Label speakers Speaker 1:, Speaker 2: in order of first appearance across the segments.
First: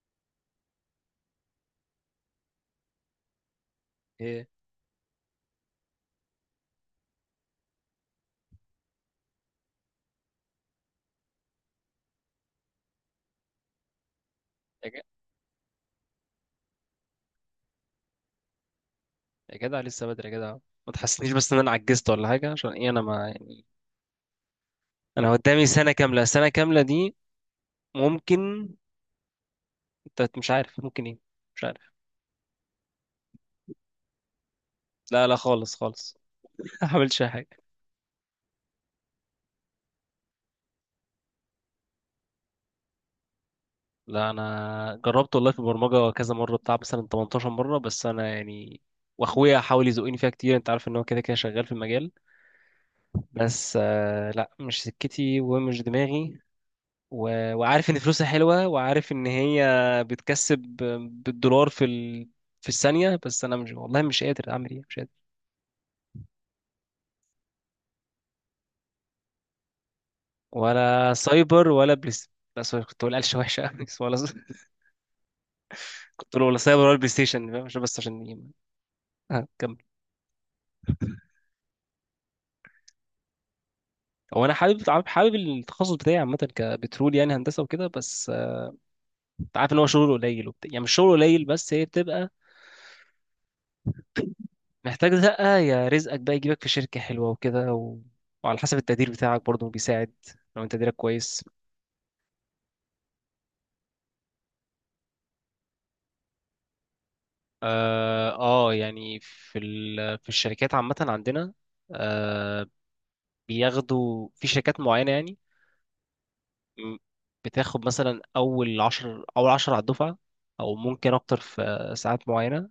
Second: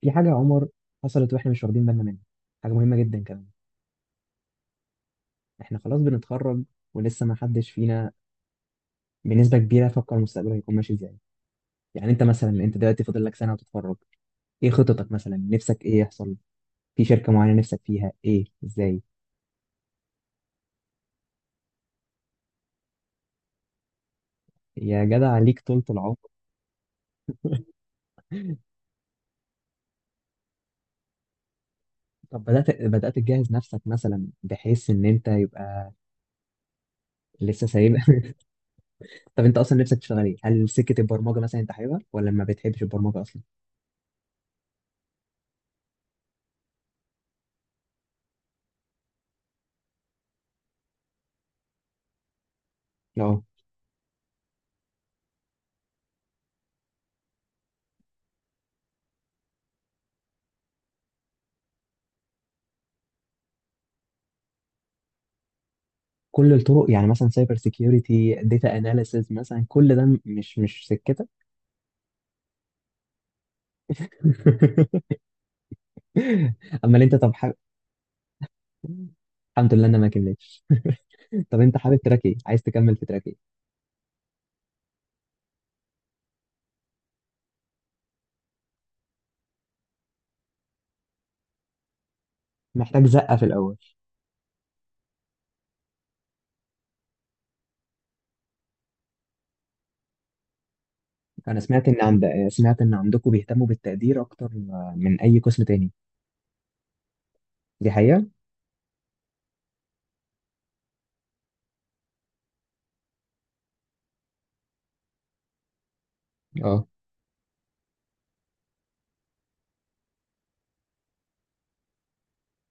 Speaker 1: في حاجة يا عمر حصلت واحنا مش واخدين بالنا منها. حاجة مهمة جدا كمان.
Speaker 2: ايه.
Speaker 1: احنا خلاص بنتخرج ولسه ما حدش فينا بنسبة كبيرة فكر مستقبله هيكون ماشي ازاي. يعني انت مثلا، انت دلوقتي فاضل لك سنة وتتخرج، ايه
Speaker 2: يا جدع،
Speaker 1: خططك؟ مثلا نفسك ايه يحصل؟ في شركة معينة نفسك فيها؟ ايه ازاي؟
Speaker 2: لسه بدري يا جدع. ما تحسنيش بس ان انا عجزت ولا حاجه، عشان ايه؟ انا، ما يعني،
Speaker 1: يا جدع
Speaker 2: انا
Speaker 1: عليك
Speaker 2: قدامي
Speaker 1: طولة
Speaker 2: سنه
Speaker 1: العمر.
Speaker 2: كامله، سنه كامله دي ممكن، انت مش عارف ممكن ايه. مش عارف.
Speaker 1: طب بدأت تجهز نفسك مثلا بحيث ان
Speaker 2: لا
Speaker 1: انت
Speaker 2: لا، خالص
Speaker 1: يبقى
Speaker 2: خالص. ما عملتش اي حاجه.
Speaker 1: لسه سايب؟ طب انت اصلا نفسك تشتغل ايه؟ هل سكة البرمجة مثلا انت حاببها ولا ما بتحبش البرمجة اصلا؟
Speaker 2: لا، انا جربت والله في البرمجه كذا مره، بتاع مثلا 18 مره، بس انا يعني، واخويا حاول يزقني فيها كتير. انت عارف ان هو كده كده شغال في المجال.
Speaker 1: لا.
Speaker 2: بس آه، لا، مش سكتي ومش دماغي. وعارف ان فلوسها حلوه، وعارف ان هي بتكسب بالدولار في الثانيه. بس انا مش، والله مش قادر اعمل ايه، مش قادر.
Speaker 1: كل الطرق يعني مثلا سايبر سيكيورتي، داتا اناليسز، مثلا كل ده مش
Speaker 2: ولا
Speaker 1: سكتك.
Speaker 2: سايبر ولا بلاي ستيشن. لا سوري، كنت بقول قلشه وحشه أوي. ولا، كنت بقول ولا سايبر ولا
Speaker 1: امال
Speaker 2: بلاي
Speaker 1: انت طب
Speaker 2: ستيشن،
Speaker 1: حابب؟
Speaker 2: فاهم؟ عشان، بس عشان ايه. اه
Speaker 1: الحمد
Speaker 2: كمل.
Speaker 1: لله انا ما كملتش. طب انت حابب تراك ايه؟ عايز تكمل في تراك ايه؟
Speaker 2: هو انا حابب، حابب التخصص بتاعي عامه، كبترول، يعني هندسه وكده. بس آه، انت عارف ان هو شغله قليل وبتاع، يعني مش شغله قليل، بس هي بتبقى
Speaker 1: محتاج زقه في الاول.
Speaker 2: محتاج زقه. يا رزقك بقى يجيبك في شركه حلوه وكده، وعلى حسب التقدير بتاعك برضه بيساعد، لو انت تقديرك كويس.
Speaker 1: انا سمعت ان عند، سمعت ان عندكم بيهتموا بالتقدير اكتر من اي قسم تاني، دي حقيقه؟
Speaker 2: اه آه، يعني في الشركات عامة عندنا. آه. بياخدوا في شركات معينة يعني.
Speaker 1: اه
Speaker 2: م- بتاخد مثلا أول عشر، أول عشر على الدفعة، أو ممكن أكتر. في ساعات معينة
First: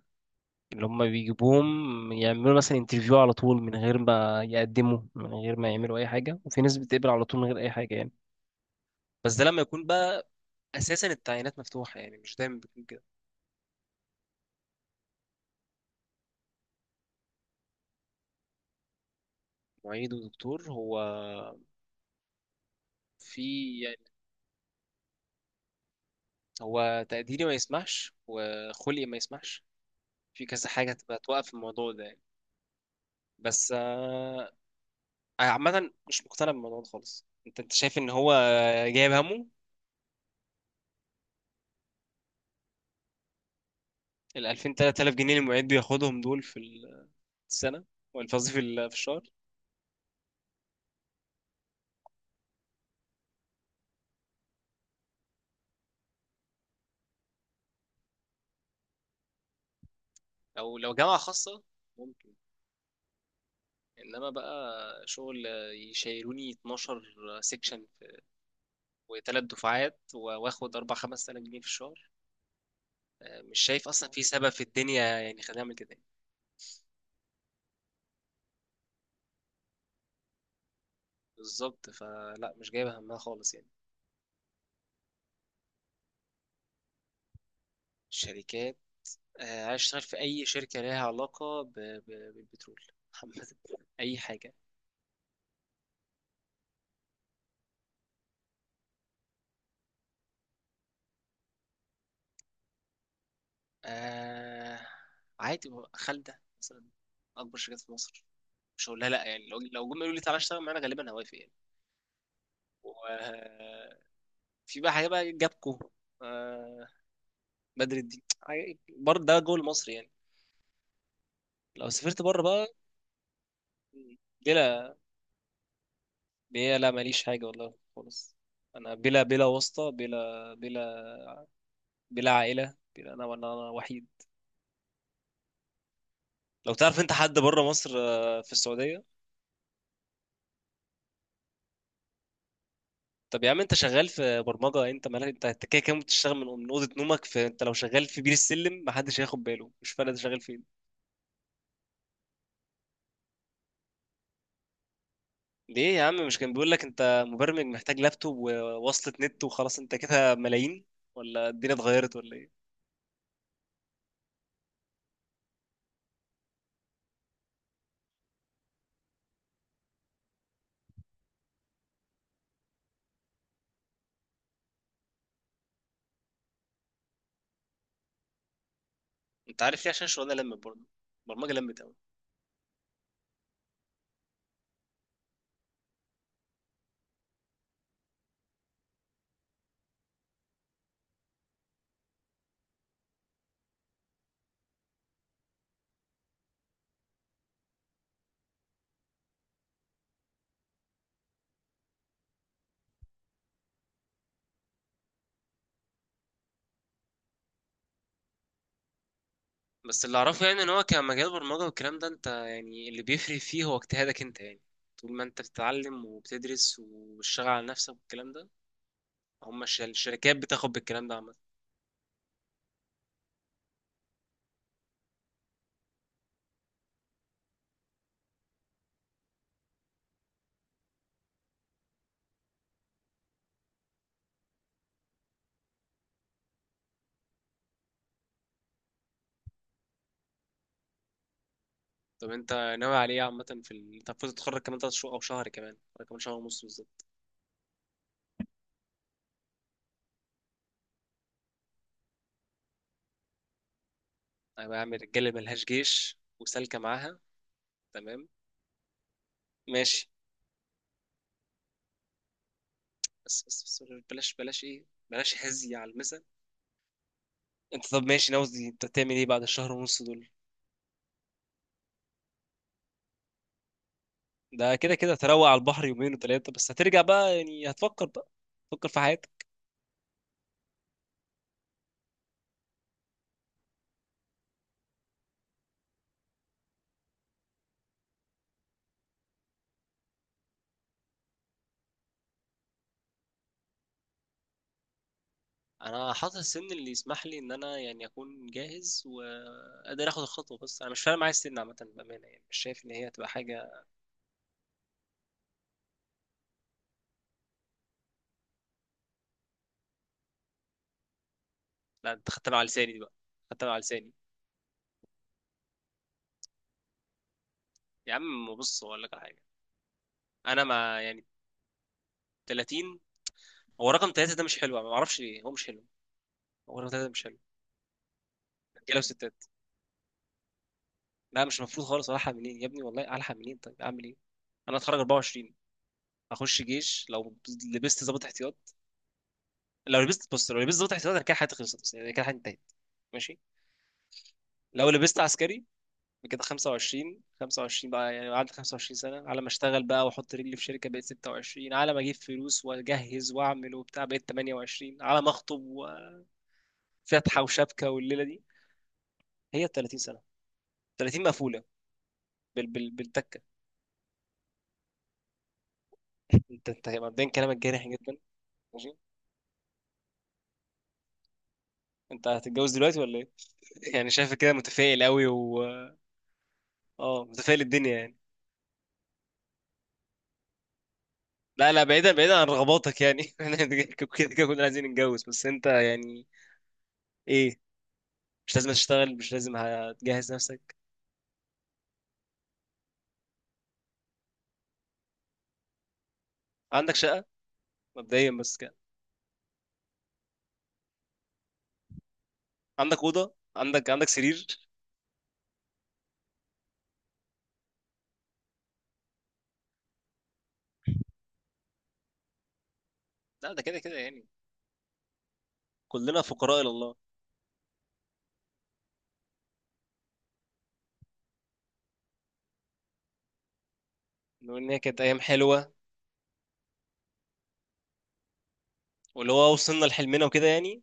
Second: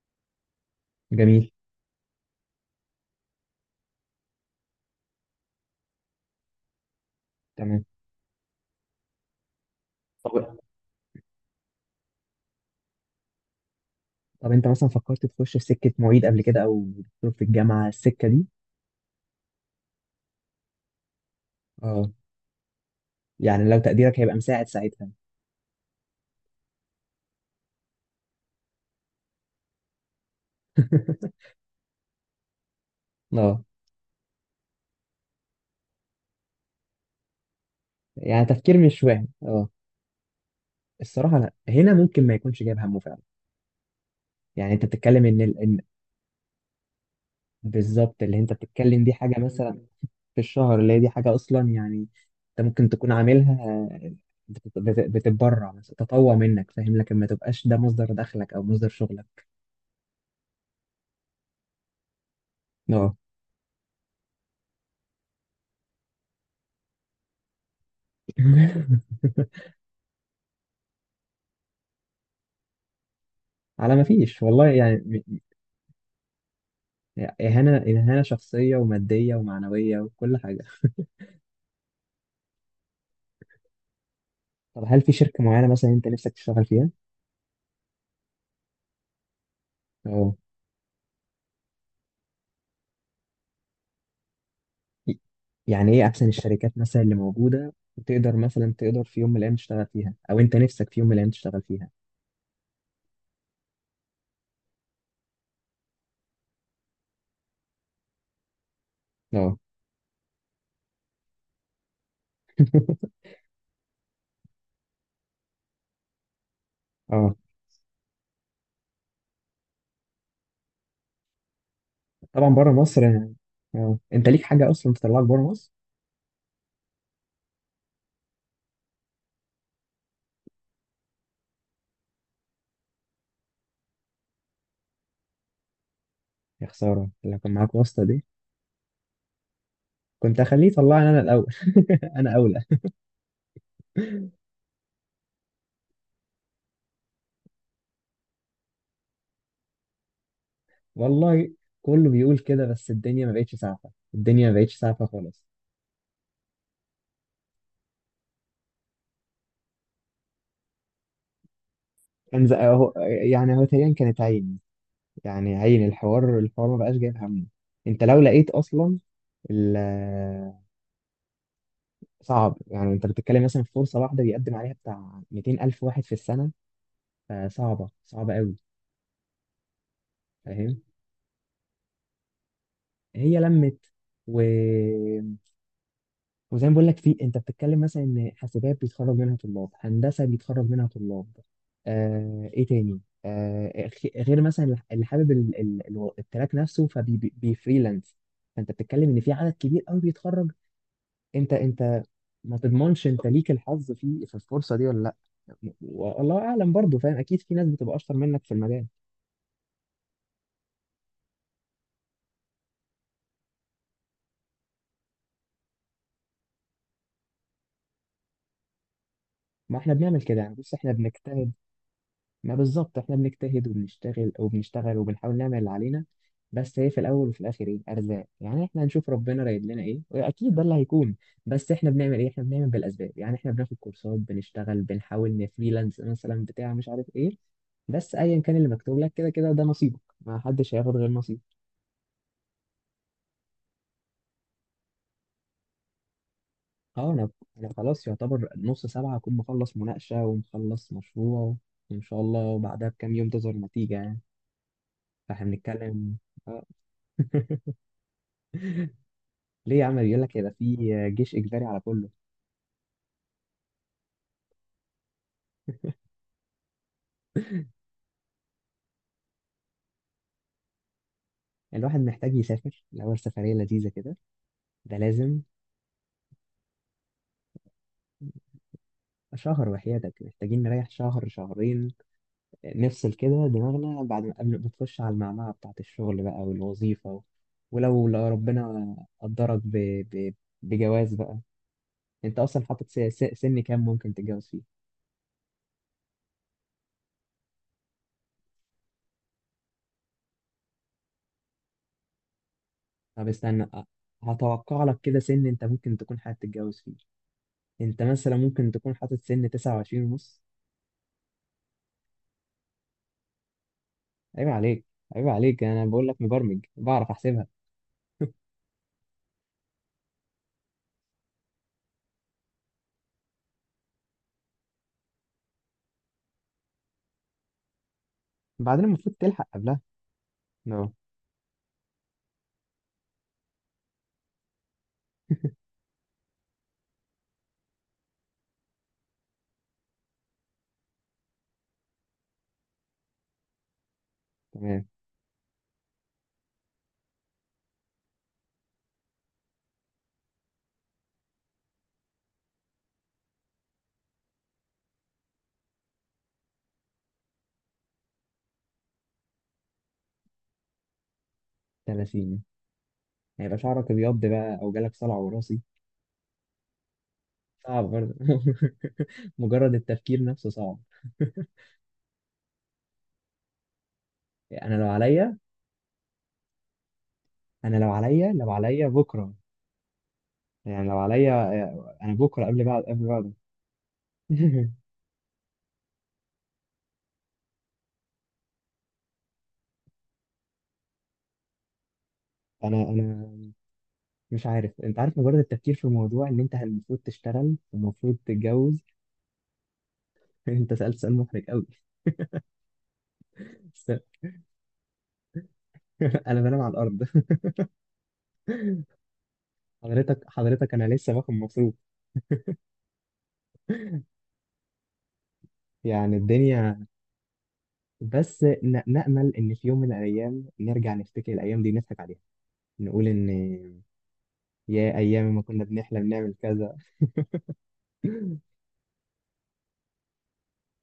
Speaker 2: اللي هم
Speaker 1: جميل،
Speaker 2: بيجيبوهم، يعملوا مثلا انترفيو على طول من غير ما يقدموا، من غير ما يعملوا أي حاجة. وفي ناس بتقبل على طول من غير أي
Speaker 1: تمام.
Speaker 2: حاجة يعني. بس ده لما يكون بقى
Speaker 1: طب
Speaker 2: أساسا التعيينات مفتوحة، يعني مش دايما بيكون كده.
Speaker 1: انت مثلا فكرت تخش في سكه معيد قبل كده، او دكتور في الجامعه، السكه دي؟
Speaker 2: معيد ودكتور هو؟
Speaker 1: اه، يعني لو
Speaker 2: في.
Speaker 1: تقديرك هيبقى مساعد ساعتها.
Speaker 2: هو تقديري ما يسمحش، وخلقي ما يسمحش، في كذا حاجة تبقى توقف الموضوع ده يعني.
Speaker 1: اه،
Speaker 2: بس آه، أنا عامة مش مقتنع بالموضوع ده خالص. أنت شايف إن هو
Speaker 1: يعني تفكير مش
Speaker 2: جايب
Speaker 1: واهم.
Speaker 2: همه؟
Speaker 1: اه، الصراحه لا، هنا ممكن ما يكونش جايب همه فعلا.
Speaker 2: ال
Speaker 1: يعني
Speaker 2: 2000
Speaker 1: انت
Speaker 2: 3000
Speaker 1: بتتكلم
Speaker 2: جنيه
Speaker 1: ان
Speaker 2: اللي
Speaker 1: ال...
Speaker 2: المعيد
Speaker 1: إن...
Speaker 2: بياخدهم دول في السنة،
Speaker 1: بالظبط،
Speaker 2: ولا
Speaker 1: اللي
Speaker 2: قصدي
Speaker 1: انت
Speaker 2: في
Speaker 1: بتتكلم دي
Speaker 2: الشهر؟
Speaker 1: حاجه مثلا في الشهر، اللي هي دي حاجه اصلا يعني انت ممكن تكون عاملها، بتتبرع مثلا، تطوع منك، فاهم؟ لكن ما تبقاش ده مصدر دخلك او مصدر شغلك.
Speaker 2: أو لو جامعة خاصة ممكن.
Speaker 1: اه.
Speaker 2: إنما بقى شغل يشيلوني 12 سيكشن وثلاث دفعات واخد 4 5000 جنيه في الشهر؟ آه، مش شايف
Speaker 1: على ما
Speaker 2: أصلا في
Speaker 1: فيش
Speaker 2: سبب في
Speaker 1: والله، يعني
Speaker 2: الدنيا يعني خلينا نعمل كده يعني.
Speaker 1: اهانه، اهانه شخصيه وماديه ومعنويه وكل حاجه.
Speaker 2: بالظبط، فلا مش جايبه همها خالص يعني.
Speaker 1: طب هل في شركه معينه مثلا انت نفسك تشتغل فيها؟
Speaker 2: الشركات، آه، عايز اشتغل في
Speaker 1: آه.
Speaker 2: اي شركه ليها علاقه بالبترول عامه، اي حاجه.
Speaker 1: يعني ايه احسن الشركات مثلا اللي موجوده وتقدر مثلا، تقدر في يوم من الايام تشتغل فيها، او انت نفسك في يوم من الايام تشتغل فيها؟
Speaker 2: آه... عادي، خالده مثلا، اكبر شركات في مصر، مش هقول لها لا يعني.
Speaker 1: اه.
Speaker 2: لو لو جم يقولوا لي تعالى اشتغل معانا غالبا هوافق يعني. وفي بقى حاجه بقى جابكو، آه...
Speaker 1: اه
Speaker 2: بدر الدين. برضه ده جوه مصر يعني. لو سافرت بره
Speaker 1: طبعا بره
Speaker 2: بقى.
Speaker 1: مصر. اه، انت ليك حاجه اصلا
Speaker 2: بلا،
Speaker 1: تطلعك بره مصر؟
Speaker 2: بلا، لا ماليش حاجه والله خالص. انا بلا، بلا واسطه، بلا بلا عائله، بلا، انا ولا، انا وحيد.
Speaker 1: يا
Speaker 2: لو تعرف
Speaker 1: خساره
Speaker 2: انت حد
Speaker 1: لو كان
Speaker 2: بره
Speaker 1: معاك
Speaker 2: مصر،
Speaker 1: واسطه دي،
Speaker 2: آه، في السعوديه.
Speaker 1: كنت اخليه يطلعني انا الاول. انا اولى.
Speaker 2: طب يا عم، انت شغال في برمجه، انت مالك؟ انت انت كده كده بتشتغل من اوضه نومك. فانت لو شغال في بير السلم محدش هياخد باله، مش فارق انت شغال فين.
Speaker 1: والله كله بيقول كده، بس الدنيا ما بقتش سعفه، الدنيا ما بقتش سعفه خالص.
Speaker 2: ليه يا عم؟ مش كان بيقول لك انت مبرمج محتاج لابتوب ووصلة نت وخلاص، انت كده ملايين؟ ولا الدنيا اتغيرت ولا
Speaker 1: كان
Speaker 2: ايه؟
Speaker 1: اهو. يعني هو تقريبا كانت عين، يعني عين الحوار، الحوار ما بقاش جايب همه. انت لو لقيت اصلا، صعب. يعني انت بتتكلم مثلا في فرصه واحده بيقدم عليها بتاع 200 الف واحد في السنه، فصعبه، صعبه قوي.
Speaker 2: انت عارف ليه؟ عشان الشغلانه لمت برضه،
Speaker 1: فاهم.
Speaker 2: البرمجه لمت.
Speaker 1: هي لمت و... وزي ما بقول لك، في انت بتتكلم مثلا ان حاسبات بيتخرج منها طلاب، هندسه بيتخرج منها طلاب، آه... ايه تاني، آه... غير مثلا اللي حابب التراك نفسه فبيفريلانس. فانت بتتكلم ان في عدد كبير قوي بيتخرج. انت ما تضمنش انت ليك الحظ في في الفرصه دي ولا لا. والله اعلم برضه، فاهم؟ اكيد في ناس بتبقى اشطر منك في المجال.
Speaker 2: بس اللي اعرفه يعني ان هو كمجال برمجه والكلام ده، انت يعني اللي بيفرق فيه هو اجتهادك انت يعني. طول ما انت بتتعلم وبتدرس وبتشتغل على نفسك والكلام ده، هم
Speaker 1: ما احنا بنعمل
Speaker 2: الشركات
Speaker 1: كده يعني،
Speaker 2: بتاخد
Speaker 1: بص احنا
Speaker 2: بالكلام ده عامه.
Speaker 1: بنجتهد. ما بالظبط، احنا بنجتهد وبنشتغل وبنشتغل وبنحاول نعمل اللي علينا. بس هي في الاول وفي الاخر ايه، ارزاق. يعني احنا هنشوف ربنا رايد لنا ايه، واكيد ده اللي هيكون. بس احنا بنعمل ايه؟ احنا بنعمل بالاسباب يعني، احنا بناخد كورسات، بنشتغل، بنحاول نفريلانس مثلا، بتاع مش عارف ايه. بس ايا كان اللي مكتوب لك كده كده ده نصيبك، ما حدش هياخد غير نصيبه.
Speaker 2: طب انت ناوي على ايه عامه؟ انت المفروض تتخرج كمان تلات شهور، او شهر كمان ولا كمان شهر ونص بالظبط؟
Speaker 1: اه. انا، خلاص يعتبر نص سبعة اكون مخلص مناقشة ومخلص مشروع، وان شاء الله بعدها بكام يوم تظهر نتيجة يعني.
Speaker 2: انا بعمل رجاله
Speaker 1: فاحنا
Speaker 2: ملهاش جيش
Speaker 1: بنتكلم.
Speaker 2: وسالكه معاها. تمام.
Speaker 1: ليه يا عم؟
Speaker 2: ماشي.
Speaker 1: بيقول لك ده في جيش اجباري على كله.
Speaker 2: بس بلاش، بلاش ايه، بلاش هزي على المثل. انت طب ماشي، ناوي انت تعمل ايه بعد الشهر ونص دول؟
Speaker 1: الواحد محتاج يسافر الاول سفرية لذيذة كده.
Speaker 2: ده كده
Speaker 1: ده
Speaker 2: كده
Speaker 1: لازم.
Speaker 2: تروق على البحر يومين وثلاثة، بس هترجع بقى يعني، هتفكر بقى، تفكر في حياتك.
Speaker 1: شهر، وحياتك محتاجين نريح شهر شهرين، نفصل كده دماغنا بعد ما، قبل ما تخش على المعمعة بتاعة الشغل بقى والوظيفة. ولو لو ربنا قدرك ب... ب... بجواز بقى، انت اصلا حاطط سن كام ممكن تتجوز فيه؟
Speaker 2: انا حاطط السن اللي يسمح لي ان انا يعني اكون جاهز وقادر اخد الخطوه. بس انا مش فارق معايا السن عامه بامانه، يعني مش شايف ان هي هتبقى
Speaker 1: طب استنى،
Speaker 2: حاجه.
Speaker 1: هتوقع لك كده سن انت ممكن تكون حابب تتجوز فيه. انت مثلا ممكن تكون حاطط سن 29 ونص؟
Speaker 2: لا انت خدتها على لساني دي بقى، خدتها على لساني.
Speaker 1: عيب عليك، عيب عليك، انا بقول لك مبرمج بعرف احسبها.
Speaker 2: يا عم بص، اقول لك على حاجه. انا مع يعني 30. هو رقم 3 ده مش حلو، أنا ما اعرفش ليه هو مش حلو. هو رقم 3 ده مش حلو.
Speaker 1: بعدين
Speaker 2: رجاله
Speaker 1: المفروض
Speaker 2: وستات.
Speaker 1: تلحق قبلها. اه
Speaker 2: لا مش المفروض خالص، الحق منين يا ابني؟ والله الحق منين؟ طيب اعمل ايه؟ انا اتخرج 24، اخش جيش. لو لبست ضابط احتياط، لو لبست، بص، لو لبست ضابط احتياطي أنا كده حياتي خلصت، بس يعني كده حياتي انتهت، ماشي.
Speaker 1: تمام.
Speaker 2: لو لبست عسكري، كده 25، بقى يعني، قعدت 25 سنة على ما اشتغل بقى، واحط رجلي في شركة بقيت 26، على ما اجيب فلوس واجهز واعمل وبتاع بقيت 28، على ما اخطب وفتحة وشبكة والليلة دي هي 30 سنة. 30 مقفولة
Speaker 1: 30؟
Speaker 2: بالتكة.
Speaker 1: هيبقى شعرك ابيض بقى او جالك صلع وراثي.
Speaker 2: انت مبدئيا كلامك جارح
Speaker 1: صعب برضه.
Speaker 2: جدا. ماشي.
Speaker 1: مجرد التفكير نفسه صعب.
Speaker 2: انت هتتجوز دلوقتي ولا ايه؟ يعني شايف كده
Speaker 1: انا لو
Speaker 2: متفائل قوي.
Speaker 1: عليا،
Speaker 2: و اه، متفائل
Speaker 1: انا لو
Speaker 2: الدنيا يعني.
Speaker 1: عليا لو عليا بكره. يعني لو عليا،
Speaker 2: لا لا،
Speaker 1: آه،
Speaker 2: بعيدا، بعيدا عن
Speaker 1: بكره، قبل، بعد،
Speaker 2: رغباتك
Speaker 1: قبل،
Speaker 2: يعني.
Speaker 1: بعد.
Speaker 2: احنا كده كده كنا عايزين نتجوز، بس انت يعني، ايه، مش لازم تشتغل، مش لازم هتجهز نفسك؟
Speaker 1: انا مش عارف، انت عارف مجرد التفكير في الموضوع ان انت
Speaker 2: عندك
Speaker 1: المفروض
Speaker 2: شقة،
Speaker 1: تشتغل ومفروض
Speaker 2: مبدئيا بس كده؟
Speaker 1: تتجوز. انت سألت سؤال محرج قوي.
Speaker 2: عندك أوضة، عندك
Speaker 1: بس.
Speaker 2: عندك سرير؟
Speaker 1: انا بنام على الارض. حضرتك انا لسه باخد مصروف.
Speaker 2: لا ده كده كده يعني،
Speaker 1: يعني
Speaker 2: كلنا فقراء إلى
Speaker 1: الدنيا،
Speaker 2: الله.
Speaker 1: بس نأمل ان في يوم من الايام نرجع نفتكر الايام دي نضحك عليها، نقول ان
Speaker 2: لو إن هي
Speaker 1: يا
Speaker 2: كانت أيام
Speaker 1: ايام ما كنا
Speaker 2: حلوة،
Speaker 1: بنحلم نعمل كذا.
Speaker 2: واللي هو وصلنا لحلمنا وكده يعني.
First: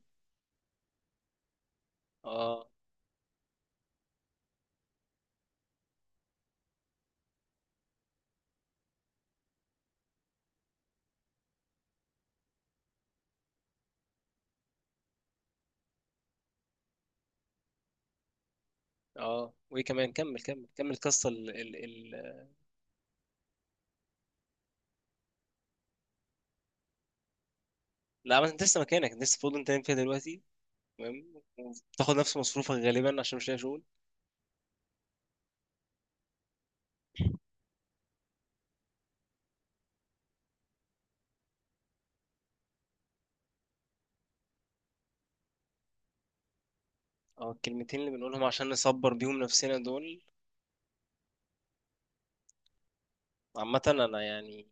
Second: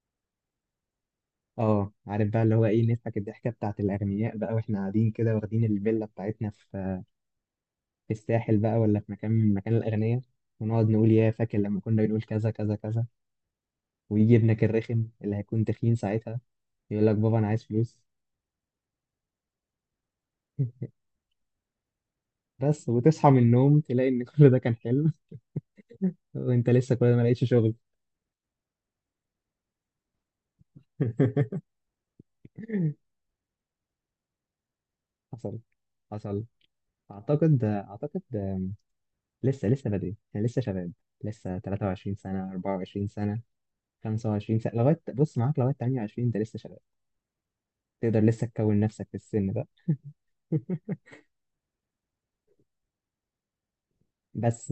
Speaker 1: اه، عارف بقى، اللي هو
Speaker 2: اه.
Speaker 1: ايه، نضحك الضحكه بتاعت الاغنياء بقى، واحنا قاعدين كده واخدين الفيلا بتاعتنا في في الساحل بقى، ولا في مكان من مكان الاغنياء، ونقعد نقول يا فاكر لما كنا بنقول كذا كذا كذا. ويجي ابنك الرخم اللي هيكون تخين ساعتها يقول لك بابا انا عايز فلوس.
Speaker 2: اه وايه كمان؟ كمل، كمل القصة ال ال ال
Speaker 1: بس وتصحى من النوم تلاقي ان كل ده كان حلم. وانت لسه كل ده ما لقيتش شغل.
Speaker 2: لا ما انت لسه مكانك، انت لسه في أوضة انت نايم فيها دلوقتي، تمام، وبتاخد نفس مصروفك غالبا عشان مش لاقي شغل.
Speaker 1: حصل، حصل. اعتقد، اعتقد. لسه، لسه بدري، احنا لسه شباب. لسه 23 سنة، 24 سنة، 25 سنة، لغاية بص معاك لغاية 28، انت لسه شباب،
Speaker 2: اه الكلمتين اللي
Speaker 1: تقدر
Speaker 2: بنقولهم
Speaker 1: لسه
Speaker 2: عشان
Speaker 1: تكون نفسك
Speaker 2: نصبر
Speaker 1: في
Speaker 2: بيهم
Speaker 1: السن ده.
Speaker 2: نفسنا دول. عامة انا يعني
Speaker 1: بس،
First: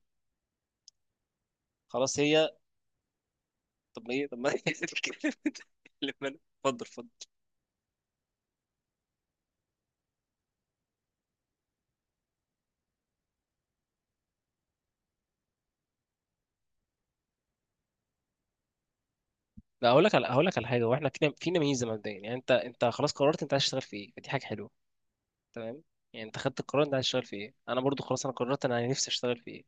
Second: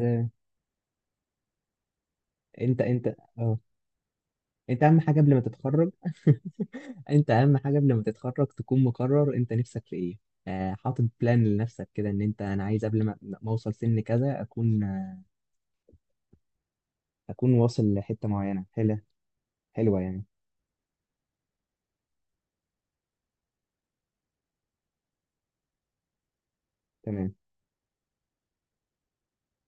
Speaker 2: خلاص، هي،
Speaker 1: انت اه،
Speaker 2: طب ايه؟ طب ما هي
Speaker 1: انت اهم حاجه قبل
Speaker 2: الكلمة
Speaker 1: ما تتخرج.
Speaker 2: اللي من- اتفضل، اتفضل.
Speaker 1: انت اهم حاجه قبل ما تتخرج تكون مقرر انت نفسك في ايه، آه، حاطط بلان لنفسك كده ان انت، انا عايز قبل ما اوصل سن كذا اكون، آه، اكون واصل لحته معينه حلوه،
Speaker 2: لا
Speaker 1: حلوه
Speaker 2: هقول لك
Speaker 1: يعني.
Speaker 2: على، هقول لك على حاجة، واحنا فينا، فينا ميزة مبدئيا يعني. انت انت خلاص قررت انت عايز تشتغل في ايه، فدي حاجة حلوة، تمام. يعني انت خدت القرار انت عايز تشتغل
Speaker 1: تمام،
Speaker 2: في ايه، انا برضو خلاص انا قررت انا نفسي اشتغل في ايه.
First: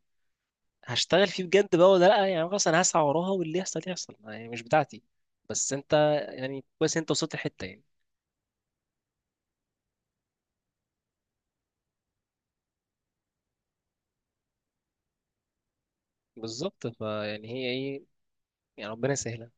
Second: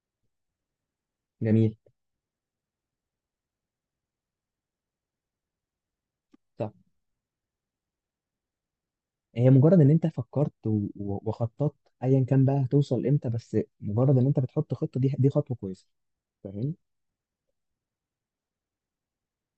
Speaker 2: هشتغل فيه بجد
Speaker 1: جميل.
Speaker 2: بقى ولا لا يعني؟ خلاص انا هسعى وراها واللي يحصل يحصل يعني، مش بتاعتي. بس انت يعني
Speaker 1: طب
Speaker 2: كويس، انت وصلت الحتة يعني.
Speaker 1: هي مجرد ان انت فكرت وخططت، ايا كان بقى هتوصل امتى، بس مجرد ان انت بتحط خطه، دي دي خطوه كويسه. فاهم
Speaker 2: بالظبط، فيعني هي ايه، يعني ربنا يسهلها.